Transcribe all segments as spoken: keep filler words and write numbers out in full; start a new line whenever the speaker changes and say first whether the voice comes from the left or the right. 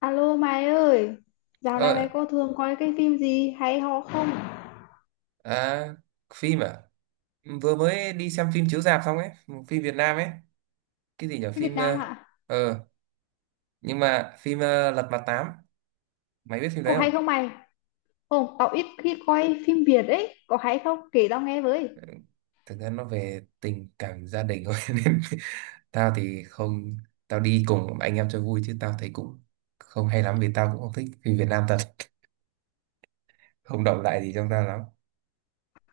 left: Alo mày ơi, dạo này mày
right: Ờ,
left: có thường coi cái phim gì hay ho không?
right: à, phim à? Vừa mới đi xem phim chiếu rạp xong ấy, một phim Việt Nam ấy. Cái gì nhỉ?
left: Cái Việt
right: Phim
left: Nam
right: ờ,
left: hả?
right: ờ, nhưng mà phim ờ, Lật Mặt Tám, mày biết phim đấy
left: Có
right: không?
left: hay không mày? Không, tao ít khi coi phim Việt ấy, có hay không? Kể tao nghe với.
right: Thực ra nó về tình cảm gia đình thôi nên tao thì không, tao đi cùng anh em cho vui chứ tao thấy cũng không hay lắm, vì tao cũng không thích phim Việt Nam thật, không động lại gì trong tao lắm.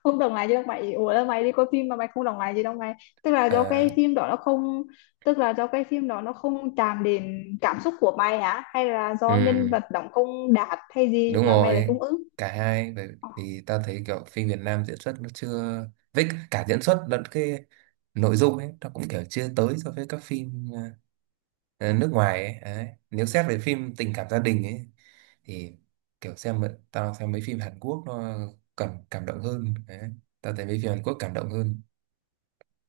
left: Không đồng lại gì đâu mày, ủa là mày đi coi phim mà mày không đồng lại gì đâu mày. Tức là do
right: Ờ,
left: cái phim đó nó không, tức là do cái phim đó nó không chạm đến cảm xúc của mày hả? Hay là do
right: ừ.
left: nhân vật đóng không đạt hay gì
right: Đúng
left: mà mày lại
right: rồi,
left: không ứng?
right: cả hai. Bởi vì ta thấy kiểu phim Việt Nam diễn xuất nó chưa, với cả diễn xuất lẫn cái nội dung ấy nó cũng kiểu chưa tới so với các phim à, ờ, nước ngoài ấy. Đấy. Nếu xét về phim tình cảm gia đình ấy thì kiểu xem mấy- tao xem mấy phim Hàn Quốc nó cảm cảm động hơn. Đấy. Tao thấy mấy phim Hàn Quốc cảm động hơn.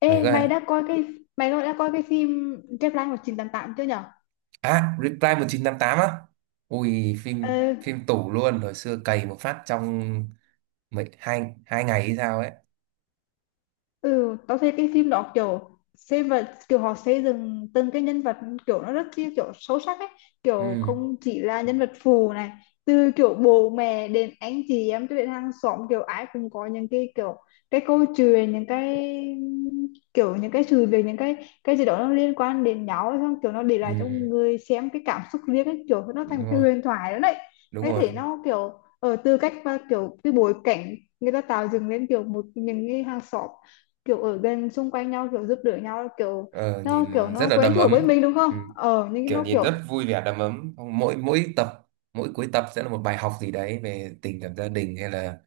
right: Mày
left: Ê,
right: coi
left: mày đã coi cái, mày đã coi cái phim Deadline một chín tám tám chưa
right: à, Reply mười chín tám mươi tám á. Ui phim
left: nhở?
right: phim tủ luôn, hồi xưa cày một phát trong mấy hai hai ngày hay sao ấy.
left: Ừ, tao thấy cái phim đó kiểu xem và kiểu họ xây dựng từng cái nhân vật kiểu nó rất chi kiểu sâu sắc ấy, kiểu
right: Ừ.
left: không chỉ là nhân vật phụ này, từ kiểu bố mẹ đến anh chị em cho đến hàng xóm, kiểu ai cũng có những cái kiểu cái câu chuyện, những cái kiểu những cái sự việc, những cái cái gì đó nó liên quan đến nhau ấy, xong kiểu nó để lại cho
right: Ừ,
left: người xem cái cảm xúc riêng ấy, kiểu nó thành
right: đúng
left: một cái
right: rồi,
left: huyền thoại đó đấy.
right: đúng
left: Cái
right: rồi.
left: thể nó kiểu ở từ cách và kiểu cái bối cảnh người ta tạo dựng lên kiểu một những cái hàng xóm kiểu ở gần xung quanh nhau kiểu giúp đỡ nhau kiểu
right: Ờ,
left: nó kiểu
right: nhìn rất
left: nó
right: là
left: quen
right: đầm
left: thuộc với
right: ấm.
left: mình đúng không
right: Ừ,
left: ờ nhưng
right: kiểu
left: nó
right: nhìn
left: kiểu
right: rất vui vẻ đầm ấm. Xong Mỗi mỗi tập, mỗi cuối tập sẽ là một bài học gì đấy về tình cảm gia đình hay là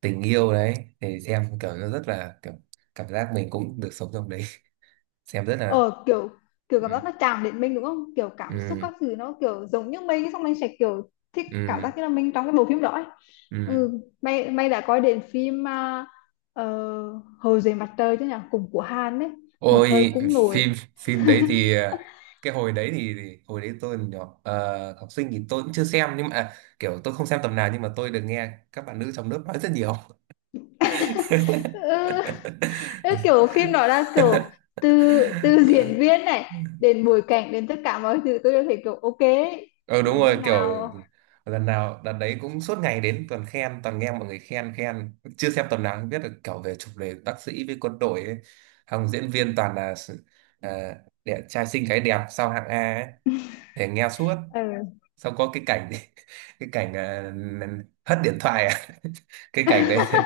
right: tình yêu đấy. Thì xem kiểu nó rất là kiểu cảm giác mình cũng được sống trong đấy. Xem rất là
left: ờ kiểu kiểu cảm giác
right: ừ,
left: nó chạm đến mình đúng không, kiểu cảm xúc
right: ừ,
left: các thứ nó kiểu giống như mình, xong mình sẽ kiểu thích cảm
right: ừ,
left: giác như là mình trong cái bộ phim đó ấy.
right: ừ.
left: Ừ mày mày đã coi đến phim à, ờ, Hồ dưới mặt trời chứ nhỉ, cùng của Hàn ấy, một thời
right: Ôi
left: cũng nổi.
right: phim phim đấy thì à, cái hồi đấy thì, thì hồi đấy tôi còn nhỏ, ờ, học sinh thì tôi cũng chưa xem, nhưng mà à, kiểu tôi không xem tầm nào nhưng mà tôi được nghe các bạn nữ trong lớp nói rất nhiều.
left: Ừ, ừ, kiểu phim đó là kiểu từ từ diễn viên này đến bối cảnh đến tất cả mọi thứ tôi đều thấy kiểu ok ấy.
right: Ừ đúng
left: Nếu
right: rồi,
left: hôm
right: kiểu
left: nào
right: lần nào đợt đấy cũng suốt ngày đến toàn khen, toàn nghe mọi người khen khen, chưa xem tầm nào không biết được kiểu về chủ đề bác sĩ với quân đội ấy. Hồng diễn viên toàn là uh, đẹp trai xinh gái, đẹp sao hạng A ấy, để nghe suốt,
left: ừ
right: xong có cái cảnh cái cảnh à, hất điện thoại à cái cảnh đấy.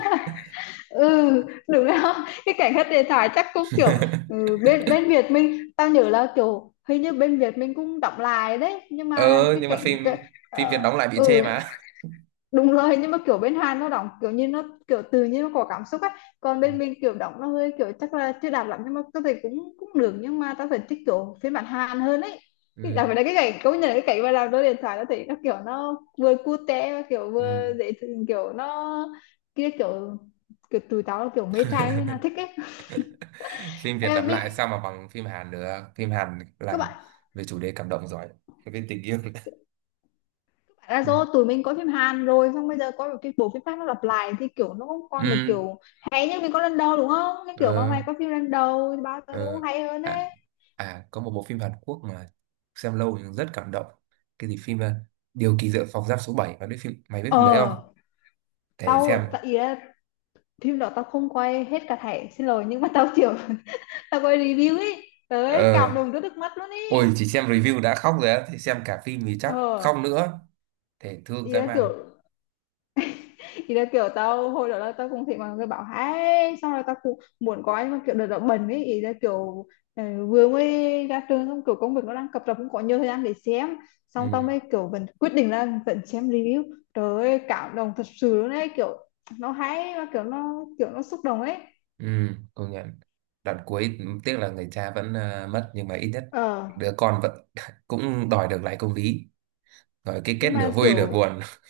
left: ừ đúng không cái cảnh hết điện thoại chắc cũng kiểu ừ, bên bên Việt mình tao nhớ là kiểu hình như bên Việt mình cũng đọc lại đấy, nhưng
right: ờ
left: mà cái
right: nhưng mà
left: cảnh
right: phim
left: cái,
right: phim Việt
left: ờ,
right: đóng lại bị chê
left: ừ
right: mà.
left: đúng rồi, nhưng mà kiểu bên Hàn nó đóng kiểu như nó kiểu tự nhiên nó có cảm xúc á, còn bên mình kiểu đóng nó hơi kiểu chắc là chưa đạt lắm, nhưng mà có thể cũng cũng được, nhưng mà tao phải thích kiểu phiên bản Hàn hơn ấy. Cái- đặc
right: Ừ.
left: biệt là cái cảnh, công nhận là cái cảnh mà làm đôi điện thoại nó thấy nó kiểu nó vừa cute mà kiểu vừa
right: Ừ.
left: dễ thương, kiểu nó kia kiểu kiểu tụi tao là kiểu mê trai nên là thích ấy.
right: Phim Việt
left: Em
right: làm
left: biết
right: lại sao mà bằng phim Hàn được, phim Hàn
left: các
right: làm
left: bạn,
right: về chủ đề cảm động giỏi, về tình yêu.
left: tại là do tụi mình có phim Hàn rồi, xong bây giờ có một cái bộ phim khác nó lặp lại thì kiểu nó không còn được
right: Ừ.
left: kiểu hay như mình có lần đầu đúng không, nên kiểu mà
right: ờ
left: mày có phim lần đầu thì bao giờ nó
right: ờ
left: cũng hay hơn
right: à,
left: ấy.
right: À, có một bộ phim Hàn Quốc mà xem lâu nhưng rất cảm động, cái gì phim à, Điều kỳ diệu phòng giam số bảy, và cái phim mày biết
left: Ờ
right: phim đấy không, để
left: tao
right: xem.
left: tại ý là phim đó tao không quay hết cả thảy, xin lỗi, nhưng mà tao kiểu tao quay review ấy tới
right: Ờ.
left: cảm động tới nước mắt luôn ý.
right: Ôi chỉ xem review đã khóc rồi á, thì xem cả phim thì chắc
left: Ờ
right: khóc nữa. Thể thương
left: ý
right: dã
left: là
right: man.
left: kiểu, thì là kiểu tao hồi đó là tao cũng thấy mọi người bảo hay, xong rồi tao cũng muốn có, nhưng mà kiểu đợt đó bận ấy, ý là kiểu ờ, vừa mới ra trường xong kiểu công việc nó đang cập rập, cũng có nhiều thời gian để xem, xong tao
right: Ừ,
left: mới kiểu vẫn quyết định là vẫn xem review. Trời ơi cảm động thật sự luôn ấy, kiểu nó hay mà kiểu nó kiểu nó xúc động ấy.
right: ừ, công nhận. Đoạn cuối tiếc là người cha vẫn à, mất, nhưng mà ít nhất
left: Ờ
right: đứa con vẫn cũng đòi được lại công lý. Rồi cái kết
left: nhưng
right: nửa
left: mà
right: vui nửa
left: kiểu
right: buồn.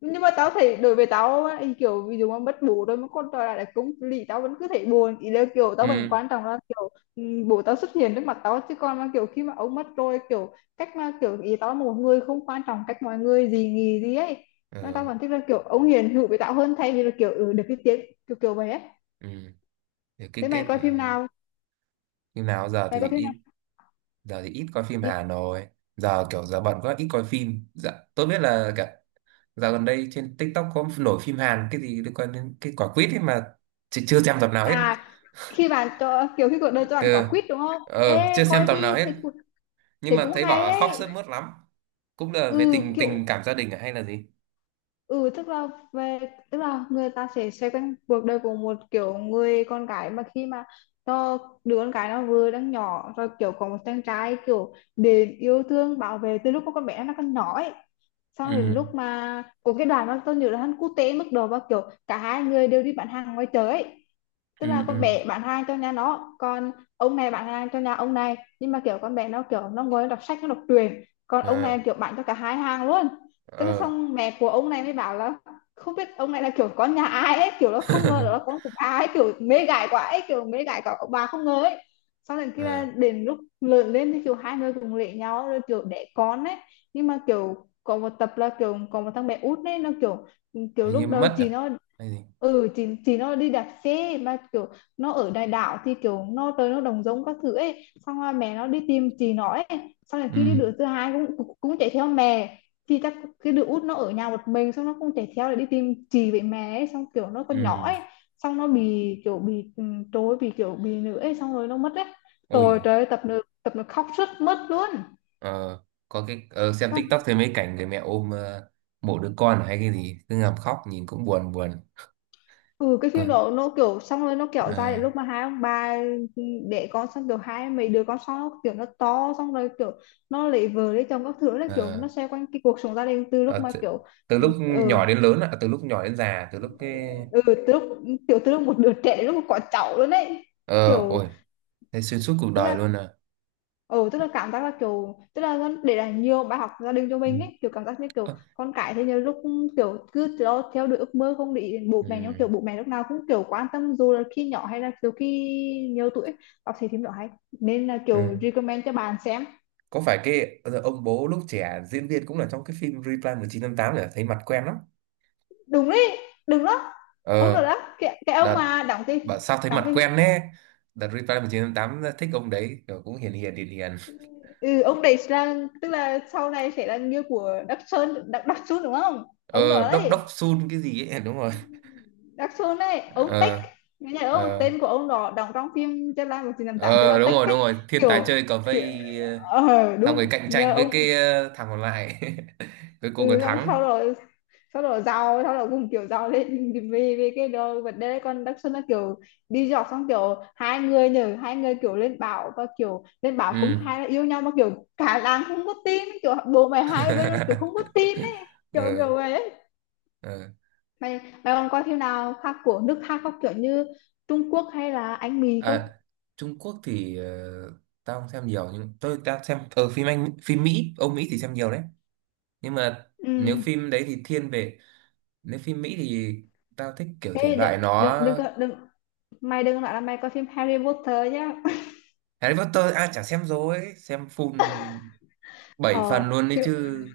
left: nhưng mà tao thấy đối với tao á, thì kiểu ví dụ mà mất bố rồi mà con trở lại là cũng lì tao vẫn cứ thấy buồn, ý là kiểu tao vẫn
right: Ừ,
left: quan trọng là kiểu ừ, bố tao xuất hiện trước mặt tao chứ, còn mà kiểu khi mà ông mất rồi kiểu cách mà kiểu ý tao là một người không quan trọng cách mọi người gì nghỉ gì ấy, nên tao
right: ừ,
left: vẫn thích là kiểu ông hiền hữu với tao hơn thay vì là kiểu ừ, được cái tiếng kiểu kiểu vậy ấy.
right: ừ. Thì cái
left: Thế mày
right: kết ừ,
left: coi phim nào,
right: như nào. Giờ
left: mày
right: thì
left: coi phim
right: ít,
left: nào
right: giờ thì ít coi phim
left: đi.
right: Hàn rồi. Giờ kiểu giờ bận quá, ít coi phim. Dạ, tôi biết là cả dạo gần đây trên TikTok có nổi phim Hàn cái gì liên quan đến cái quả quýt ấy mà, chị chưa xem tập nào hết.
left: À khi bạn cho kiểu khi cuộc đời cho bạn quả
right: Cơ,
left: quýt đúng không,
right: ờ,
left: ê
right: chưa xem
left: coi
right: tầm nào
left: đi
right: hết.
left: thấy, cũng-
right: Nhưng
left: thấy
right: mà
left: cũng
right: thấy bảo
left: hay
right: là khóc sướt
left: đấy.
right: mướt lắm. Cũng là về
left: Ừ
right: tình,
left: kiểu
right: tình cảm gia đình à, hay là gì?
left: ừ tức là về, tức là người ta sẽ xoay quanh cuộc đời của một kiểu người con gái mà khi mà nó đứa con gái nó vừa đang nhỏ rồi kiểu có một chàng trai kiểu đến yêu thương bảo vệ từ lúc mà con bé nó còn nhỏ ấy, xong
right: Ừ,
left: đến lúc mà có cái đoàn nó tôi nhớ là hắn quốc tế mức độ và kiểu cả hai người đều đi bán hàng ngoài chợ ấy, tức
right: ừ,
left: là con
right: ừ.
left: bé bạn hàng cho nhà nó, còn ông này bạn hàng cho nhà ông này, nhưng mà kiểu con bé nó kiểu nó ngồi nó đọc sách nó đọc truyện, còn ông này
right: Ờ,
left: kiểu bạn cho cả hai hàng luôn. Tức là
right: ờ.
left: xong mẹ của ông này mới bảo là không biết ông này là kiểu con nhà ai ấy, kiểu nó không ngờ đó là nó con của bà ấy kiểu mê gái quá ấy, kiểu mê gái cả ông bà không ngờ ấy. Sau đến khi là
right: Ờ,
left: đến lúc lớn lên thì kiểu hai người cùng lệ nhau rồi kiểu đẻ con ấy, nhưng mà kiểu có một tập là kiểu có một thằng bé út ấy nó kiểu kiểu
right: hình như
left: lúc đầu
right: mất
left: chị
right: à?
left: nó
right: Hay gì?
left: ừ thì thì nó đi đạp xe mà kiểu nó ở đại đạo thì kiểu nó tới nó đồng giống các thứ ấy, xong rồi mẹ nó đi tìm chị nó ấy, xong rồi
right: Ừ.
left: khi cái đứa thứ hai cũng cũng cũng chạy theo mẹ thì chắc cái đứa út nó ở nhà một mình, xong nó cũng chạy theo để đi tìm chị với mẹ ấy, xong kiểu nó còn nhỏ
right: Ừ,
left: ấy, xong nó bị kiểu bị ừ, trối bị kiểu bị nữa ấy, xong rồi nó mất ấy. Rồi
right: ui,
left: trời ơi, tập nữa tập nó khóc rất mất luôn.
right: ờ, có cái ờ, xem TikTok thấy mấy cảnh người mẹ ôm ờ, mộ đứa con à hay cái gì cứ ngầm khóc, nhìn cũng buồn buồn.
left: Ừ cái phim
right: Con-
left: đó nó kiểu xong rồi nó kéo dài đến
right: Ờ,
left: lúc mà hai ông bà đẻ con xong kiểu hai mấy đứa con xong nó kiểu nó to, xong rồi kiểu nó lấy vợ lấy chồng các thứ, là kiểu
right: ờ,
left: nó xoay quanh cái cuộc sống gia đình từ lúc
right: ờ,
left: mà
right: t-
left: kiểu
right: từ lúc
left: ừ,
right: nhỏ đến lớn ạ, từ lúc nhỏ đến già, từ lúc cái
left: ừ từ lúc kiểu từ lúc một đứa trẻ đến lúc mà có cháu luôn đấy,
right: ờ,
left: kiểu
right: ôi, thấy xuyên suốt cuộc
left: tức
right: đời
left: là
right: luôn à.
left: ừ tức là cảm giác là kiểu tức là con- để lại nhiều bài học gia đình cho
right: Ừ.
left: mình ấy, kiểu cảm giác như kiểu
right: Ơ,
left: con cái thì nhiều lúc kiểu cứ theo, theo đuổi ước mơ không để ý đến bố mẹ, nhưng
right: ừ.
left: kiểu bố mẹ lúc nào cũng kiểu quan tâm dù là khi nhỏ hay là kiểu khi nhiều tuổi ấy. Đọc thì phim đó hay, nên là kiểu
right: Ừ.
left: recommend cho bạn xem.
right: Có phải cái ờ, ông bố lúc trẻ diễn viên cũng là trong cái phim Reply mười chín tám mươi tám để thấy mặt quen lắm.
left: Đúng đấy, đúng đó, ông nữa
right: Ờ,
left: đó cái, cái ông
right: đợt
left: mà đóng cái
right: bảo sao thấy
left: đóng
right: mặt
left: cái
right: quen nè. Đợt Reply mười chín tám mươi tám thích ông đấy, kiểu cũng hiền hiền hiền hiền.
left: ừ, ông đấy là tức là sau này sẽ là như của Đắc Sơn Đắc, Đắc Xuân đúng không, ông nữa
right: Ờ, đốc đốc
left: đấy,
right: Sun cái gì ấy, đúng rồi.
left: Đắc Sơn ấy ông Tích,
right: Ờ,
left: cái nhà ông
right: ờ,
left: tên của ông đó đóng trong phim Chết Lai một chín tám tám tên
right: ờ,
left: là
right: đúng
left: Tích
right: rồi,
left: ấy,
right: đúng rồi, thiên tài
left: kiểu
right: chơi cờ
left: kiểu
right: vây ờ,
left: ờ
right: xong rồi
left: đúng
right: cạnh
left: nhờ
right: tranh với
left: ông.
right: cái ờ, thằng còn lại. Cuối cùng là
left: Ừ xong sau
right: thắng.
left: rồi, sau rồi giàu, sau rồi cùng kiểu giàu lên vì vì cái đó vấn đề đấy. Còn Đắc Xuân là kiểu đi dọc, xong kiểu hai người nhờ hai người kiểu lên bảo và kiểu lên bảo cũng
right: Ừ.
left: khai là yêu nhau, mà kiểu cả làng không có tin kiểu bố mày hai bên kiểu không có tin ấy, kiểu
right: Ừ.
left: kiểu vậy ấy.
right: Ừ.
left: Mày mày còn coi phim nào khác của nước khác không, kiểu như Trung Quốc hay là Anh Mỹ không?
right: À, Trung Quốc thì ờ, tao không xem nhiều, nhưng tôi tao xem ở phim Anh phim Mỹ Âu Mỹ thì xem nhiều đấy, nhưng mà
left: Ừ,
right: nếu phim đấy thì thiên về, nếu phim Mỹ thì tao thích kiểu thể
left: ê đừng
right: loại nó.
left: đừng đừng có- đừng mày đừng nói là mày coi phim Harry Potter nhá.
right: Harry Potter à, chả xem rồi, xem full bảy
left: Ờ
right: phần luôn đấy
left: phim
right: chứ.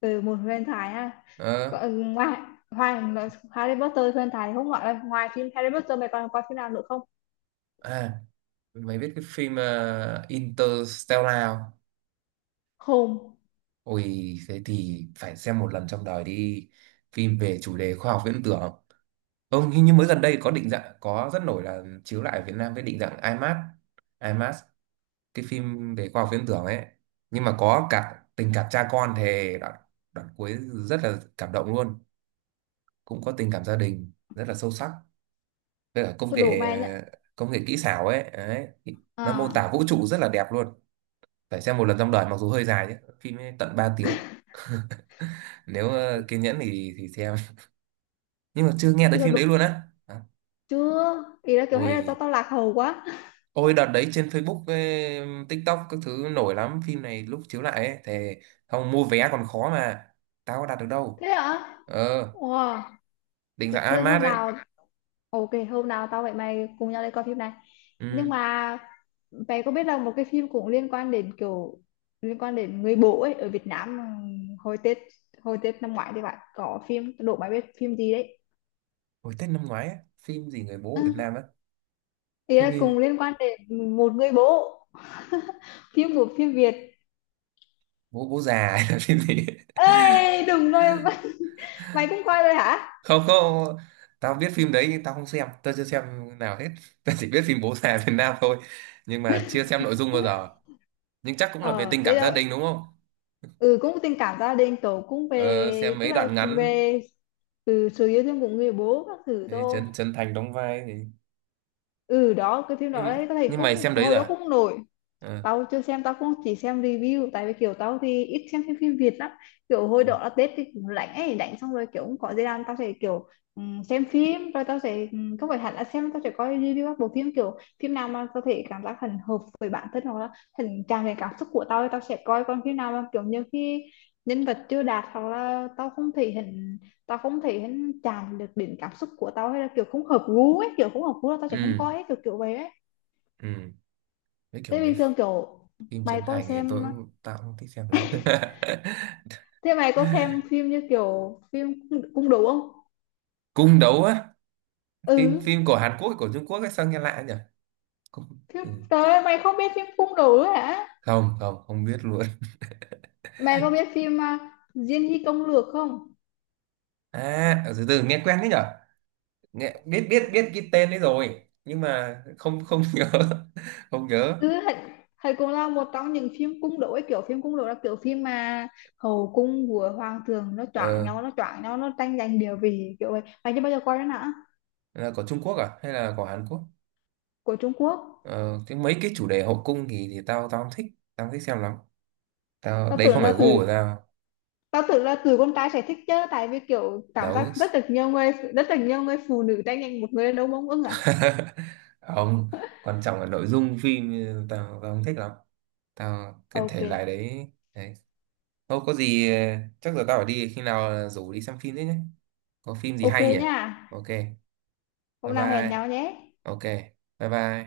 left: từ một huyền thoại ha. Có,
right: Ờ.
left: ừ, ngoài ngoài nói- Harry Potter huyền thoại thì không gọi là ngoài phim Harry Potter mày còn coi phim nào nữa không?
right: à Mày biết cái phim ờ, Interstellar không?
left: Không
right: Ôi thế thì phải xem một lần trong đời đi, phim về chủ đề khoa học viễn tưởng. Ông hình như mới gần đây có định dạng, có rất nổi là chiếu lại ở Việt Nam cái định dạng IMAX, IMAX, cái phim về khoa học viễn tưởng ấy. Nhưng mà có cả tình cảm cha con, thì đoạn, đoạn cuối rất là cảm động luôn, cũng có tình cảm gia đình rất là sâu sắc. Với cả công
left: tôi đủ
right: nghệ,
left: mày nhá.
right: công nghệ kỹ xảo ấy, đấy. Nó mô tả
left: À,
right: vũ trụ rất là đẹp luôn. Phải xem một lần trong đời, mặc dù hơi dài chứ, phim ấy tận ba tiếng. Nếu ờ, kiên nhẫn thì thì xem. Nhưng mà chưa nghe tới
left: bây giờ
right: phim
left: đủ
right: đấy luôn á. À,
left: chưa? Ý là kiểu hay là tao
right: ôi,
left: tao lạc hầu quá.
right: ôi đợt đấy trên Facebook với TikTok các thứ nổi lắm, phim này lúc chiếu lại ấy thì không mua vé còn khó mà, tao có đặt được đâu.
left: Thế hả?
right: Ờ,
left: Wow.
right: định
left: Thế,
right: dạng
left: thế
right: IMAX
left: hôm
right: ấy.
left: nào ok, hôm nào tao với mày cùng nhau đi coi phim này. Nhưng
right: Ừ.
left: mà mày có biết là một cái phim cũng liên quan đến kiểu liên quan đến người bố ấy ở Việt Nam ừm, hồi Tết, hồi Tết năm ngoái thì bạn có phim đố mày biết phim gì đấy?
right: Hồi Tết năm ngoái ấy, phim gì người bố ở Việt Nam á,
left: Ý
right: phim,
left: là
right: phim
left: cùng liên quan đến một người bố phim của phim Việt.
right: bố bố già, hay là phim gì ấy.
left: Ê, đúng rồi. Mày cũng coi rồi hả?
right: Không, không, tao biết phim đấy nhưng tao không xem, tao chưa xem nào hết. Tao chỉ biết phim bố già Việt Nam thôi, nhưng mà chưa xem nội dung bao giờ, nhưng chắc cũng là về
left: Ờ,
right: tình
left: cái
right: cảm gia
left: đó
right: đình đúng không.
left: ừ cũng tình cảm gia đình tổ, cũng
right: Ờ, xem
left: về tức
right: mấy
left: là
right: đoạn ngắn.
left: về từ sự yêu thương của người bố các thứ
right: Thế
left: thôi.
right: Trấn Trấn Thành đóng vai.
left: Ừ đó cái phim đó đấy,
right: nhưng
left: có thể
right: nhưng mày
left: cũng
right: xem đấy
left: hồi
right: rồi
left: đó
right: à?
left: cũng nổi.
right: Ờ.
left: Tao chưa xem, tao cũng chỉ xem review, tại vì kiểu tao thì ít xem phim, phim Việt lắm, kiểu hồi
right: Ừ,
left: đó là Tết thì cũng rảnh ấy, rảnh xong rồi kiểu cũng có gì làm tao sẽ kiểu ừm, xem phim rồi tao sẽ ừm, không phải hẳn là xem, tao sẽ coi review các bộ phim, kiểu phim nào mà tao thể cảm giác hình hợp với bản thân hoặc là hình chạm về cảm xúc của tao thì tao sẽ coi, còn phim nào mà kiểu như khi nhân vật chưa đạt hoặc là tao không thể hình, tao không thể hình chạm được đến cảm xúc của tao hay là kiểu không hợp gu ấy, kiểu không hợp gu là tao sẽ không
right: ừ,
left: coi ấy, kiểu kiểu vậy ấy.
right: ừ. Mấy kiểu
left: Thế bình
right: mấy
left: thường kiểu
right: phim
left: mày
right: Trấn
left: có
right: Thành thì tôi
left: xem,
right: cũng, tao cũng thích xem lắm.
left: thế mày có xem phim như kiểu phim cung đấu không?
right: Cung đấu á, phim,
left: Ừ.
right: phim của Hàn Quốc của Trung Quốc ấy, sao nghe lạ nhỉ. Cung-
left: Thế,
right: ừ.
left: trời ơi, mày không biết phim cung đấu ấy hả?
right: Không, không, không biết luôn.
left: Mày có biết phim à, Diên Hy Công Lược không?
right: À từ từ nghe quen đấy nhở, nghe biết biết biết cái tên đấy rồi, nhưng mà không không nhớ, không nhớ.
left: Ừ, Hạnh Hạnh Cùng lao một trong những phim cung đấu ấy, kiểu phim cung đấu là kiểu phim mà hậu cung của hoàng tường nó choảng
right: Ờ,
left: nhau, nó choảng nhau, nó tranh giành địa vị kiểu vậy. Mày chưa bao giờ coi đó hả?
right: là của Trung Quốc à hay là của Hàn Quốc.
left: Của Trung Quốc.
right: Ờ, cái mấy cái chủ đề hậu cung thì thì tao, tao không thích, tao không thích xem lắm, tao
left: Tao
right: đấy
left: tưởng
right: không phải
left: là
right: gu
left: tụi
right: của tao.
left: tao tưởng là tụi con trai sẽ thích chứ, tại vì kiểu cảm
right: Đấu
left: giác rất là nhiều người, rất là nhiều người phụ nữ tranh giành một người đàn ông ưng à.
right: không, quan trọng là nội dung phim ừ, tao, tao không thích lắm, tao cái thể loại
left: Ok.
right: đấy đấy. Thôi có gì ờ, chắc giờ tao phải đi, khi nào rủ đi xem phim thế nhé, có phim gì
left: Ok
right: hay nhỉ.
left: nha.
right: Ok, bye
left: Hôm nào
right: bye.
left: hẹn nhau nhé.
right: Ok, bye bye.